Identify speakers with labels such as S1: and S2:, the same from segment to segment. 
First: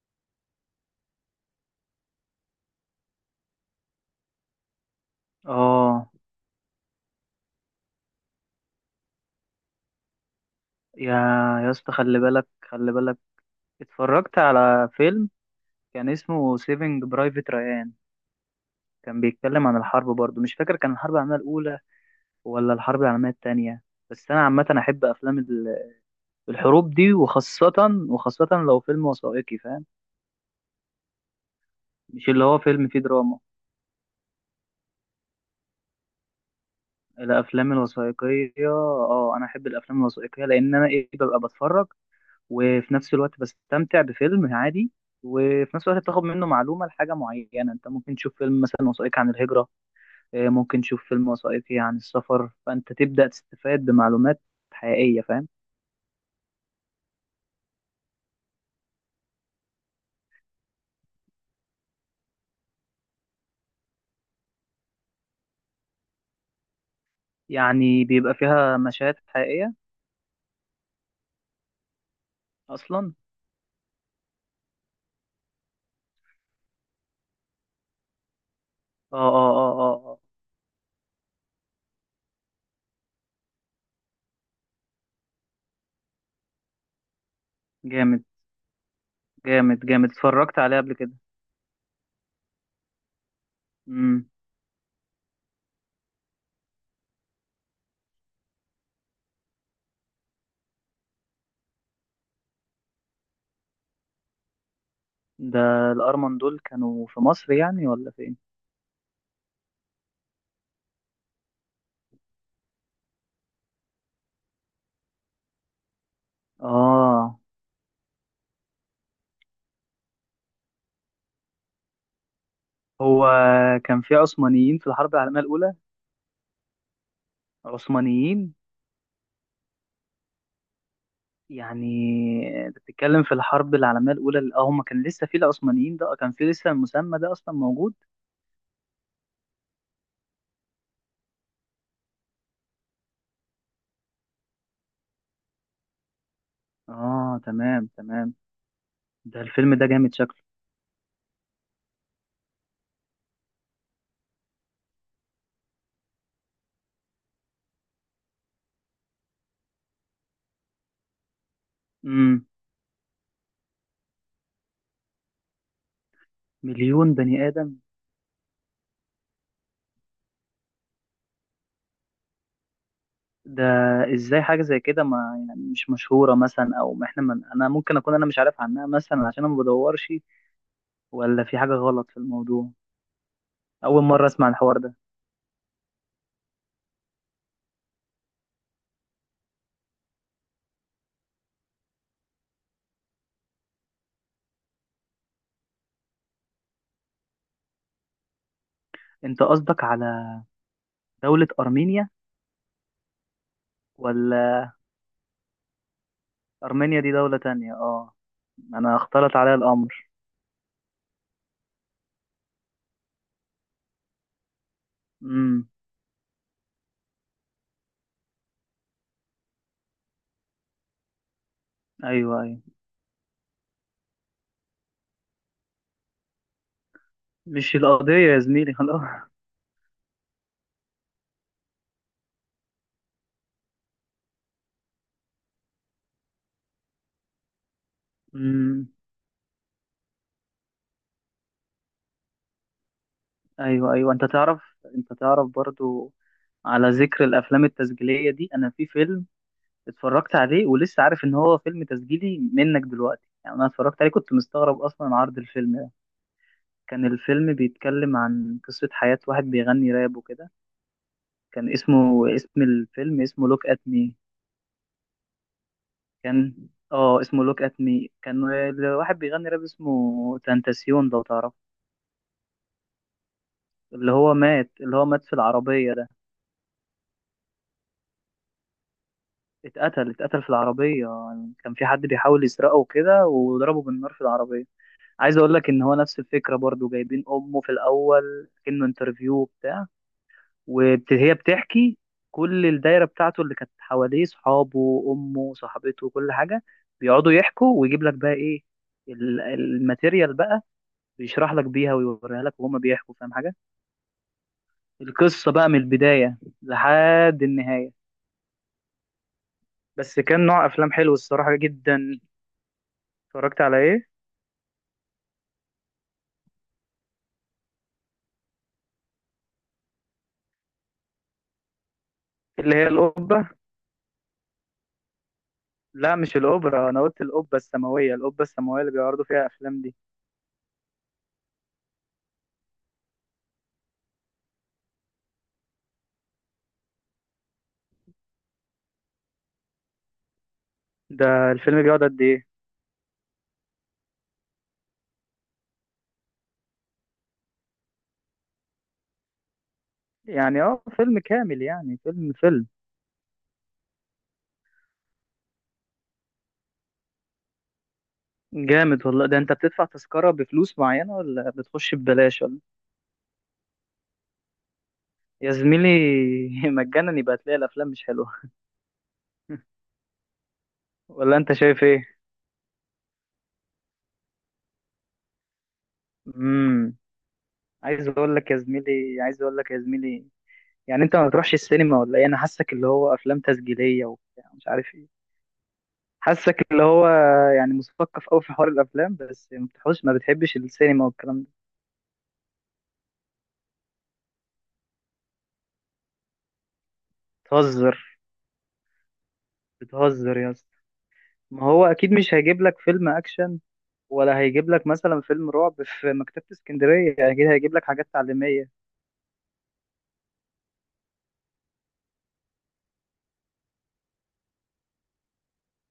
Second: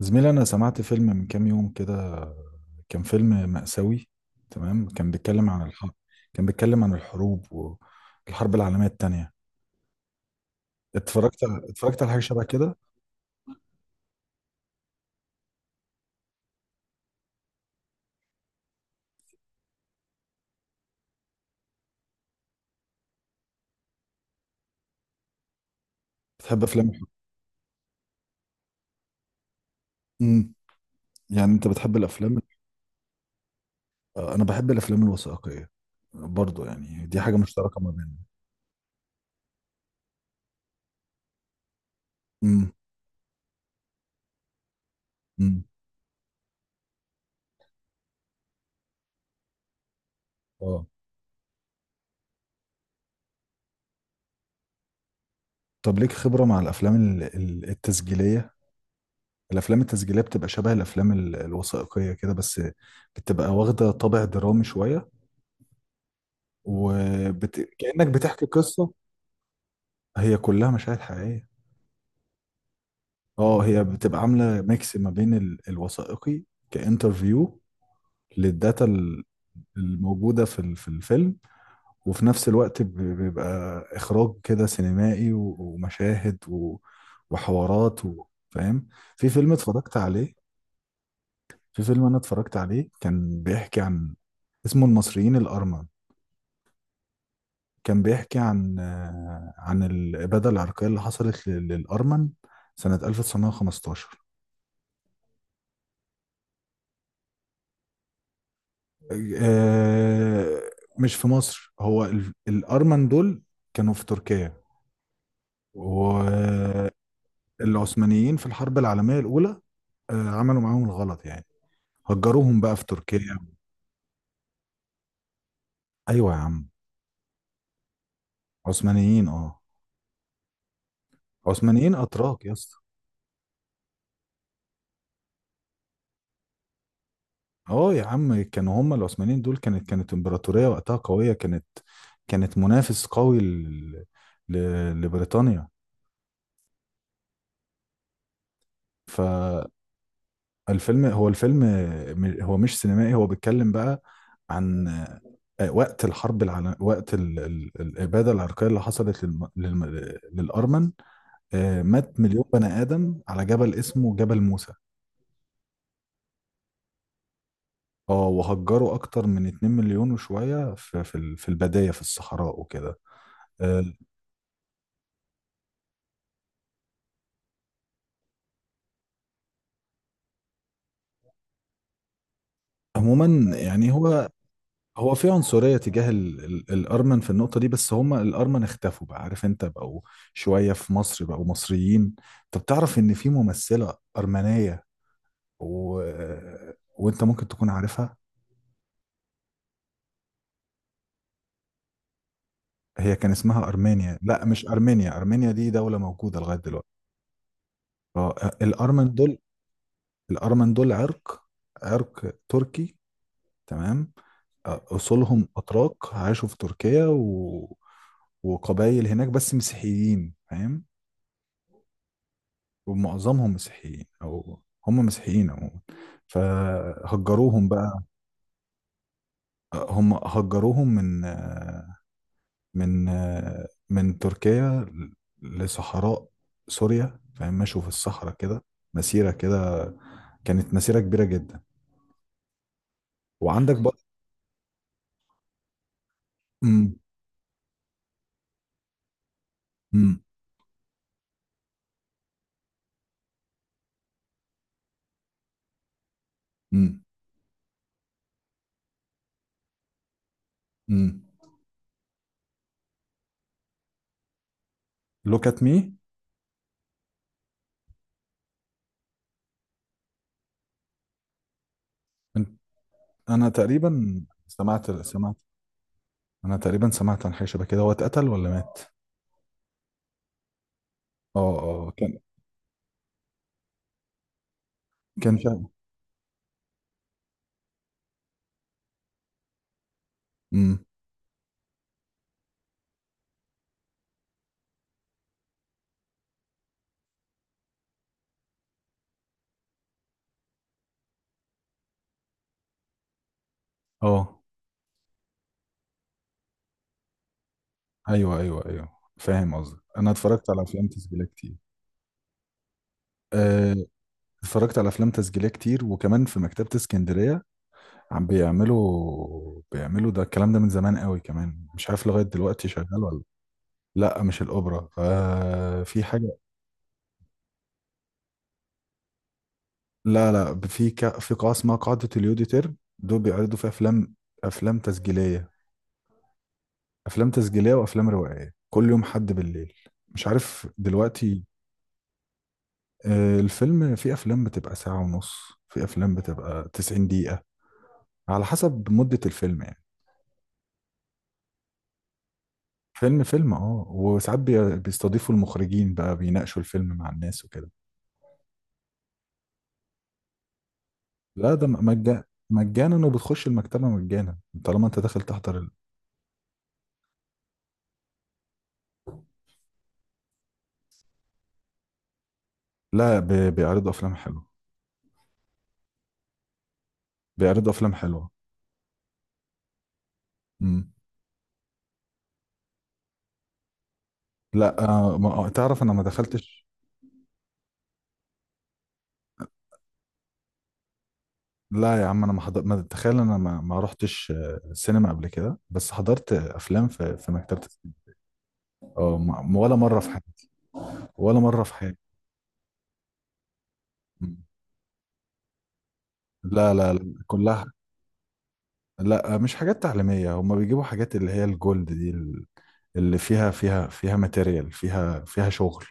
S1: زميلي، أنا سمعت فيلم من كام يوم كده. كان فيلم مأساوي. تمام، كان بيتكلم عن الحرب.
S2: اه،
S1: كان بيتكلم عن الحروب والحرب العالمية التانية.
S2: يا يا اسطى،
S1: اتفرجت على
S2: خلي
S1: حاجة شبه
S2: بالك،
S1: كده.
S2: خلي بالك. اتفرجت على فيلم كان اسمه سيفنج برايفت ريان، كان بيتكلم عن الحرب برضو. مش فاكر كان الحرب العالمية الأولى ولا الحرب العالمية التانية، بس أنا عامة أحب أفلام
S1: بتحب أفلام
S2: الحروب
S1: الحروب؟
S2: دي، وخاصة لو فيلم وثائقي فاهم،
S1: امم يعني أنت بتحب
S2: مش
S1: الأفلام؟
S2: اللي هو فيلم فيه دراما.
S1: أنا بحب الأفلام الوثائقية برضو، يعني دي حاجة
S2: الأفلام
S1: مشتركة ما بيننا.
S2: الوثائقية، أنا أحب الأفلام الوثائقية، لأن أنا إيه ببقى بتفرج
S1: امم.
S2: وفي نفس الوقت بستمتع بفيلم عادي،
S1: امم.
S2: وفي نفس الوقت بتاخد منه معلومة لحاجة معينة. انت ممكن تشوف فيلم مثلا وثائقي عن الهجرة، ممكن
S1: اه.
S2: تشوف فيلم وثائقي عن السفر، فانت تبدأ تستفاد بمعلومات حقيقية فاهم.
S1: طب ليك خبرة مع الأفلام التسجيلية. الأفلام التسجيلية بتبقى شبه الأفلام الوثائقية كده، بس بتبقى واخدة طابع درامي شوية،
S2: يعني
S1: كأنك
S2: بيبقى
S1: بتحكي
S2: فيها
S1: قصة.
S2: مشاهد حقيقية
S1: هي كلها مشاهد حقيقية.
S2: اصلا.
S1: اه، هي بتبقى عاملة ميكس ما بين الوثائقي، كانترفيو، للداتا
S2: اه اه اه اه آه.
S1: الموجودة في الفيلم. وفي نفس الوقت بيبقى إخراج كده سينمائي ومشاهد وحوارات
S2: جامد
S1: فاهم. في فيلم
S2: جامد
S1: اتفرجت
S2: جامد،
S1: عليه.
S2: اتفرجت عليه قبل كده.
S1: في فيلم أنا اتفرجت عليه كان بيحكي عن،
S2: امم.
S1: اسمه المصريين الأرمن. كان بيحكي عن عن الإبادة العرقية اللي حصلت للأرمن سنة 1915.
S2: ده الارمن دول كانوا في مصر يعني ولا فين؟
S1: آه، مش في مصر، هو الأرمن دول كانوا في تركيا والعثمانيين
S2: اه.
S1: في الحرب العالمية الأولى. عملوا معاهم الغلط يعني، هجروهم بقى في
S2: هو
S1: تركيا.
S2: كان في عثمانيين في الحرب العالمية الأولى؟
S1: أيوة يا عم.
S2: عثمانيين؟
S1: عثمانيين، اه. عثمانيين أتراك يا
S2: يعني انت
S1: اسطى.
S2: بتتكلم في الحرب العالمية الأولى، هما كان لسه في العثمانيين ده؟ كان في لسه المسمى ده أصلا
S1: اه
S2: موجود؟
S1: يا عم، كانوا هم العثمانيين دول كانت امبراطورية وقتها قوية، كانت كانت منافس قوي ل... لبريطانيا.
S2: اه، تمام تمام. ده
S1: فالفيلم.
S2: الفيلم ده جامد شكله.
S1: هو الفيلم، هو مش سينمائي، هو بيتكلم بقى عن وقت الحرب العالم وقت الإبادة العرقية اللي حصلت للأرمن. مات مليون
S2: امم.
S1: بني آدم على جبل اسمه جبل موسى.
S2: مليون بني آدم؟
S1: اه، وهجروا أكتر من 2 مليون وشوية في البداية في الصحراء وكده.
S2: ده
S1: آه،
S2: ازاي حاجة زي كده ما يعني مش مشهورة مثلا؟ أو ما احنا من، أنا ممكن أكون أنا مش عارف عنها مثلا عشان أنا ما بدورش، ولا في حاجة غلط في الموضوع؟
S1: عموما يعني
S2: أول مرة
S1: هو،
S2: أسمع الحوار ده.
S1: هو في عنصرية تجاه ال ال الأرمن في النقطة دي، بس هم الأرمن اختفوا بقى عارف انت، بقوا شوية في مصر بقوا مصريين. طب تعرف ان في ممثلة أرمنية و... وانت ممكن تكون عارفها.
S2: أنت قصدك على دولة أرمينيا؟
S1: هي كان اسمها أرمينيا، لا
S2: ولا
S1: مش أرمينيا، أرمينيا دي دولة موجودة لغاية دلوقتي.
S2: أرمينيا دي دولة تانية؟ اه،
S1: اه
S2: أنا
S1: الأرمن
S2: اختلط
S1: دول،
S2: عليا الأمر.
S1: الأرمن دول عرق، عرق تركي، تمام. أصولهم
S2: امم.
S1: أتراك عاشوا في تركيا وقبائل هناك بس مسيحيين فاهم.
S2: أيوه أيوه.
S1: ومعظمهم مسيحيين، او هم مسيحيين عموما. فهجروهم
S2: مش
S1: بقى.
S2: القضية يا زميلي، خلاص.
S1: هم هجروهم من من تركيا لصحراء سوريا فاهم، مشوا في الصحراء كده
S2: أمم،
S1: مسيرة كده، كانت مسيرة كبيرة جدا. وعندك
S2: أيوه
S1: بقى.
S2: أيوه. أنت تعرف، أنت تعرف برضو، على
S1: مم.
S2: ذكر الأفلام التسجيلية دي، أنا في فيلم
S1: مم.
S2: اتفرجت عليه ولسه عارف إن هو فيلم تسجيلي منك دلوقتي. يعني أنا اتفرجت عليه كنت مستغرب أصلا عرض الفيلم ده.
S1: مم.
S2: كان الفيلم بيتكلم عن قصة حياة واحد بيغني راب وكده.
S1: مم.
S2: كان اسمه، اسم الفيلم اسمه لوك أت مي.
S1: look at me.
S2: كان، اه اسمه لوك أت مي. كان الواحد بيغني راب، اسمه تنتاسيون لو تعرف،
S1: أنت- انا
S2: اللي
S1: تقريبا
S2: هو مات،
S1: سمعت
S2: اللي هو مات في
S1: سمعت
S2: العربية.
S1: انا تقريبا سمعت عن حاجة شبه كده، هو اتقتل ولا مات؟
S2: اتقتل، اتقتل في العربية.
S1: اه
S2: كان في
S1: اه،
S2: حد
S1: كان،
S2: بيحاول يسرقه وكده وضربه بالنار في العربية. عايز
S1: كان
S2: اقول
S1: شاب.
S2: لك ان هو نفس الفكرة برضو. جايبين امه في الاول كأنه انترفيو بتاع،
S1: امم.
S2: وهي بتحكي. كل الدايرة بتاعته اللي كانت حواليه، صحابه، امه، صاحبته، كل حاجة، بيقعدوا يحكوا ويجيب لك بقى ايه الماتيريال بقى، بيشرح لك بيها ويوريها لك وهما بيحكوا فاهم حاجة،
S1: اه.
S2: القصة بقى من البداية لحد النهاية.
S1: ايوه ايوه ايوه. فاهم قصدك، انا
S2: بس كان
S1: اتفرجت على
S2: نوع
S1: افلام
S2: افلام حلو
S1: تسجيليه كتير.
S2: الصراحة جدا. اتفرجت
S1: آه،
S2: على ايه؟
S1: اتفرجت على افلام تسجيليه كتير وكمان في مكتبه اسكندريه. عم بيعملوا ده الكلام ده من زمان قوي كمان، مش عارف لغايه دلوقتي
S2: اللي هي
S1: شغال ولا.
S2: القبة؟
S1: لا مش الاوبرا، في
S2: لا،
S1: حاجه.
S2: مش الأوبرا، أنا قلت القبة السماوية، القبة السماوية اللي بيعرضوا فيها أفلام دي.
S1: لا لا، في في قاعه اسمها قاعده اليوديتر، دول بيعرضوا فيها افلام، افلام تسجيليه. افلام تسجيليه وافلام روائيه كل يوم حد بالليل، مش عارف دلوقتي.
S2: ده الفيلم بيقعد قد إيه؟
S1: الفيلم، في افلام بتبقى ساعة ونص، في افلام بتبقى 90 دقيقة، على حسب مدة الفيلم يعني.
S2: يعني فيلم كامل؟ يعني فيلم فيلم؟
S1: فيلم فيلم، اه، وساعات بيستضيفوا المخرجين بقى بيناقشوا الفيلم مع الناس وكده.
S2: جامد والله. ده أنت بتدفع تذكرة بفلوس معينة، ولا
S1: لا ده
S2: بتخش
S1: مجانا،
S2: ببلاش ولا؟
S1: مجانا. وبتخش المكتبة مجانا طالما انت داخل
S2: يا
S1: تحضر
S2: زميلي، مجانا يبقى تلاقي الأفلام مش حلوة. ولا أنت شايف إيه؟
S1: لا، بيعرضوا افلام حلوة.
S2: امم.
S1: بيعرضوا افلام
S2: عايز
S1: حلوة.
S2: أقول لك يا زميلي، عايز أقول لك يا زميلي،
S1: امم.
S2: يعني أنت ما بتروحش السينما ولا إيه؟ أنا حاسك اللي هو أفلام تسجيلية وبتاع مش
S1: لا
S2: عارف إيه.
S1: ما تعرف انا ما
S2: حاسك
S1: دخلتش.
S2: اللي هو يعني مثقف قوي في حوار الافلام، بس ما بتحبش السينما والكلام ده.
S1: لا يا عم، انا ما حضرت، ما تخيل. انا ما رحتش سينما قبل كده، بس حضرت افلام في مكتبة السينما.
S2: بتهزر،
S1: اه، ولا مرة في حياتي.
S2: بتهزر يا اسطى.
S1: ولا مرة
S2: ما
S1: في
S2: هو
S1: حياتي.
S2: اكيد مش هيجيب لك فيلم اكشن، ولا هيجيب لك مثلا فيلم رعب في مكتبة
S1: لا لا
S2: اسكندرية،
S1: لا،
S2: اكيد
S1: كلها.
S2: هيجيب لك حاجات تعليمية،
S1: لا مش حاجات تعليمية، هما بيجيبوا حاجات اللي هي الجولد دي اللي فيها ماتيريال، فيها شغل.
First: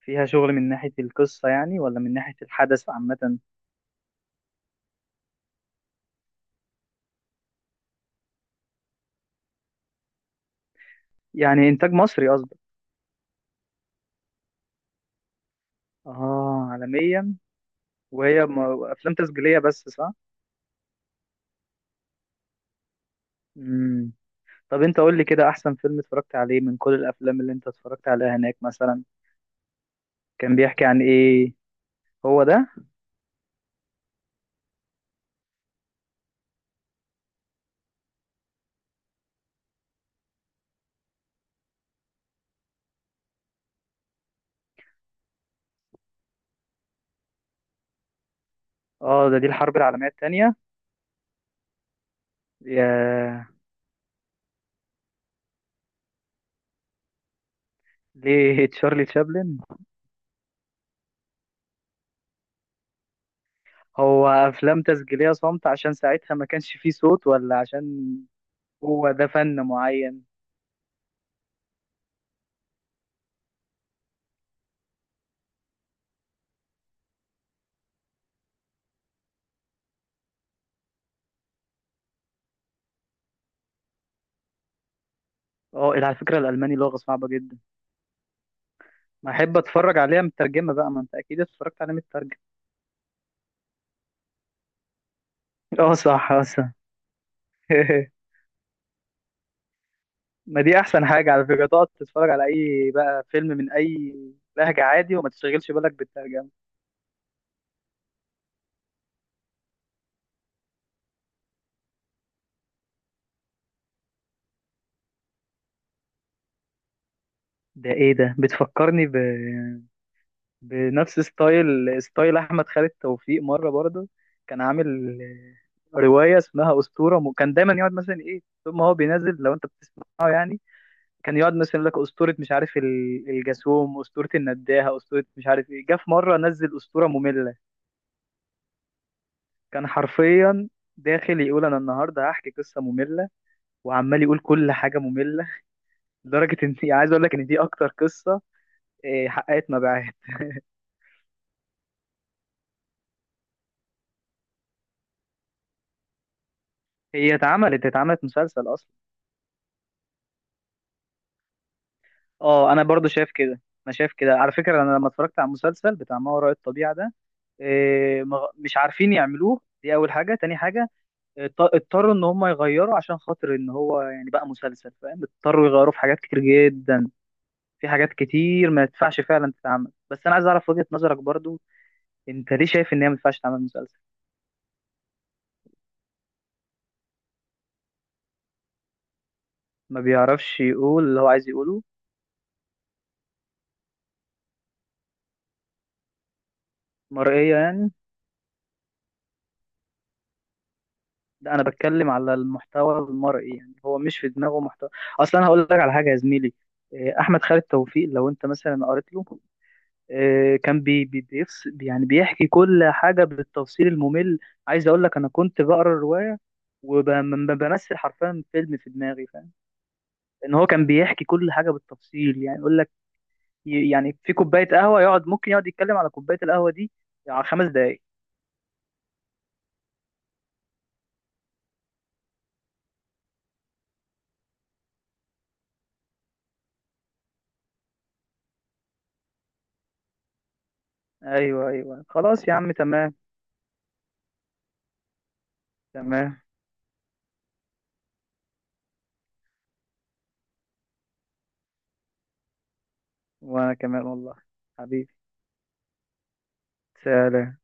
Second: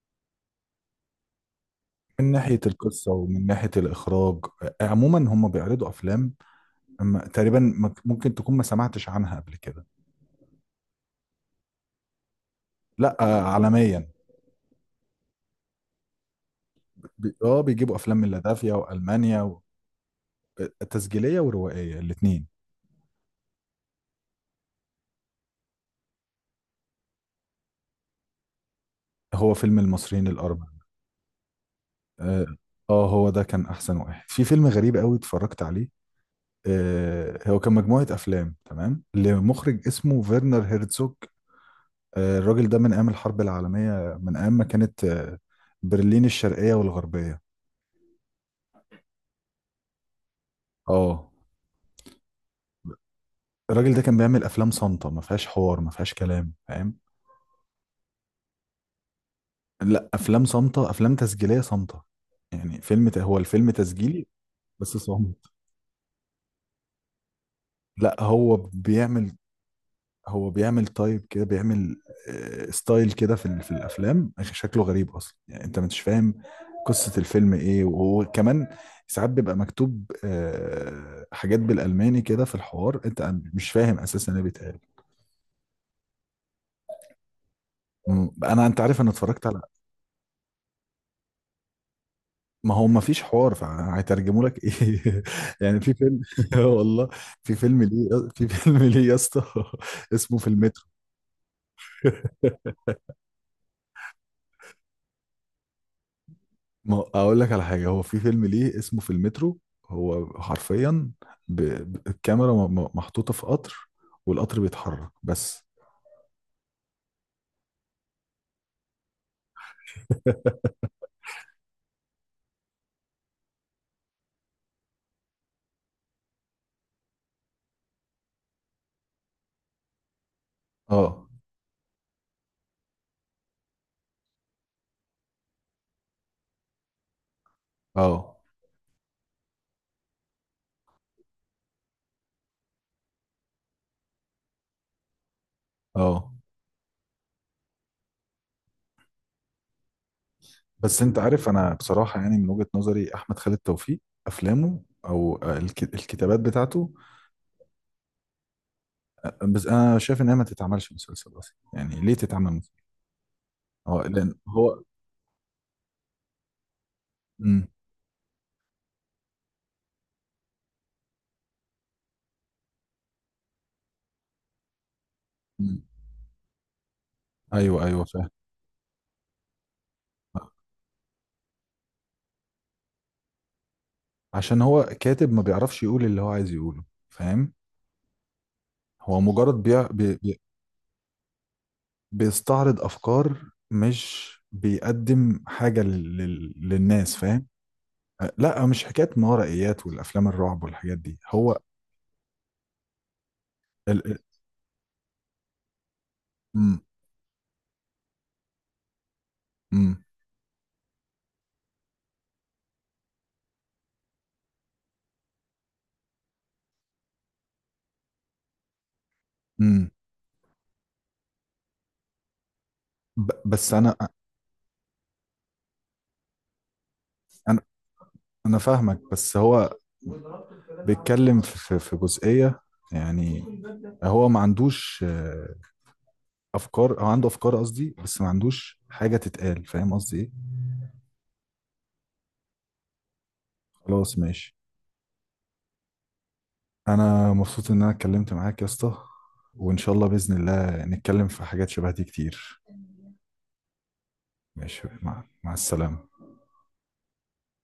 S2: فيها شغل. من ناحية القصة يعني، ولا من
S1: من
S2: ناحية
S1: ناحية
S2: الحدث
S1: القصة
S2: عامة؟
S1: ومن ناحية الإخراج. عموما هم بيعرضوا أفلام، أما تقريبا ممكن تكون ما سمعتش عنها قبل كده.
S2: يعني انتاج مصري قصدك؟
S1: لا عالميا.
S2: اه، عالميا.
S1: بيجيبوا أفلام من
S2: وهي
S1: لاتفيا
S2: افلام
S1: وألمانيا
S2: تسجيلية بس، صح؟
S1: تسجيلية وروائية الاتنين.
S2: امم. طب انت قول لي كده، احسن فيلم اتفرجت عليه من كل الافلام اللي انت اتفرجت عليها هناك مثلا.
S1: هو فيلم المصريين
S2: كان
S1: الأربعة.
S2: بيحكي عن ايه؟ هو
S1: اه.
S2: ده؟
S1: هو ده كان أحسن واحد. في فيلم غريب قوي اتفرجت عليه، هو كان مجموعة أفلام تمام لمخرج اسمه فيرنر هيرتزوج. الراجل ده من أيام الحرب العالمية، من أيام ما كانت برلين الشرقية والغربية.
S2: اه، دي الحرب العالمية التانية.
S1: اه.
S2: يا،
S1: الراجل ده كان بيعمل أفلام صامتة، ما فيهاش حوار ما فيهاش كلام فاهم.
S2: ليه؟ تشارلي تشابلن؟
S1: لا، أفلام صامتة، أفلام تسجيلية صامتة. يعني فيلم، هو الفيلم تسجيلي
S2: هو افلام
S1: بس
S2: تسجيلية
S1: صامت.
S2: صامتة عشان ساعتها ما كانش فيه صوت، ولا
S1: لا،
S2: عشان
S1: هو
S2: هو ده
S1: بيعمل،
S2: فن معين؟
S1: هو بيعمل تايب كده، بيعمل ستايل كده في في الافلام. شكله غريب اصلا يعني، انت مش فاهم قصة الفيلم ايه. وهو كمان ساعات بيبقى مكتوب حاجات بالالماني كده في الحوار، انت مش فاهم اساسا ايه بيتقال.
S2: اه، على فكرة الالماني لغة صعبة جدا.
S1: انا، انت عارف، انا
S2: ما
S1: اتفرجت
S2: احب
S1: على.
S2: اتفرج عليها مترجمة بقى. ما انت اكيد اتفرجت عليها مترجمة.
S1: ما هو ما فيش حوار، فهيترجموا لك ايه؟ يعني
S2: اه
S1: في فيلم.
S2: صح، اه صح.
S1: والله، في فيلم ليه، في فيلم ليه يا اسطى. اسمه في
S2: ما دي
S1: المترو.
S2: احسن حاجة على فكرة، تقعد تتفرج على اي بقى فيلم من اي لهجة عادي، وما تشغلش بالك بالترجمة.
S1: ما اقول لك على حاجه، هو في فيلم ليه اسمه في المترو. هو حرفيا، الكاميرا محطوطه في قطر، والقطر بيتحرك بس.
S2: ده ايه ده؟ بتفكرني بنفس ستايل احمد خالد توفيق مره برضه. كان عامل روايه اسمها اسطوره، كان دايما يقعد مثلا ايه طول ما هو بينزل، لو انت بتسمعه يعني،
S1: اه
S2: كان يقعد مثلا يقول لك اسطوره مش عارف الجاسوم، اسطوره النداهه، اسطوره مش عارف ايه. جه في مره نزل اسطوره ممله،
S1: اه
S2: كان حرفيا داخل يقول انا النهارده هحكي قصه ممله، وعمال يقول كل حاجه ممله،
S1: اه.
S2: لدرجه ان عايز اقول لك ان دي اكتر قصه حققت مبيعات.
S1: بس انت عارف، انا بصراحه يعني من وجهه نظري احمد خالد توفيق، افلامه او الكتابات بتاعته.
S2: هي اتعملت، مسلسل اصلا.
S1: بس انا شايف انها ما تتعملش مسلسل اصلا، يعني ليه تتعمل
S2: اه،
S1: مسلسل؟
S2: انا برضو شايف كده. انا
S1: اه
S2: شايف
S1: لان
S2: كده على
S1: هو.
S2: فكره، انا لما اتفرجت على المسلسل بتاع ما وراء الطبيعه ده،
S1: مم.
S2: مش عارفين يعملوه، دي اول حاجه. تاني حاجه، اضطروا ان هم يغيروا عشان خاطر ان هو يعني بقى مسلسل فاهم، اضطروا
S1: مم.
S2: يغيروا في حاجات كتير جدا،
S1: ايوه
S2: في
S1: ايوه،
S2: حاجات
S1: فاهم.
S2: كتير ما ينفعش فعلا تتعمل. بس انا عايز اعرف وجهه نظرك برضو، انت ليه شايف ان هي ما ينفعش تعمل مسلسل؟
S1: عشان هو كاتب ما بيعرفش يقول اللي هو عايز يقوله، فاهم. هو مجرد
S2: ما بيعرفش يقول اللي هو عايز يقوله؟
S1: بيستعرض افكار، مش بيقدم حاجه للناس فاهم.
S2: مرئيه يعني؟
S1: لا مش حكايه ما ورائيات والافلام الرعب والحاجات دي
S2: لا،
S1: هو.
S2: انا بتكلم على المحتوى المرئي، يعني هو
S1: ال... ال-
S2: مش في دماغه محتوى اصلا. انا هقول لك على حاجه يا زميلي.
S1: م...
S2: احمد خالد توفيق لو انت مثلا قريت له،
S1: م...
S2: كان بي بي بيفس، يعني بيحكي كل حاجه بالتفصيل الممل. عايز اقول لك انا كنت بقرا الروايه وبمثل حرفيا فيلم في دماغي فاهم.
S1: م.
S2: ان هو كان بيحكي كل حاجه بالتفصيل، يعني يقول لك
S1: بس انا،
S2: يعني في كوبايه قهوه، ممكن يقعد يتكلم على كوبايه القهوه دي على
S1: انا
S2: 5 دقائق.
S1: انا فاهمك، بس هو بيتكلم في جزئيه يعني، هو ما عندوش افكار، او عنده افكار قصدي، بس ما عندوش حاجه تتقال. فاهم قصدي ايه؟
S2: ايوه ايوه خلاص يا عم، تمام.
S1: خلاص ماشي.
S2: تمام.
S1: انا مبسوط ان انا اتكلمت معاك يا اسطى، وان شاء الله باذن الله نتكلم في حاجات شبه دي كتير.
S2: وانا كمان والله.
S1: ماشي،
S2: حبيبي،
S1: مع السلامه.
S2: سلام.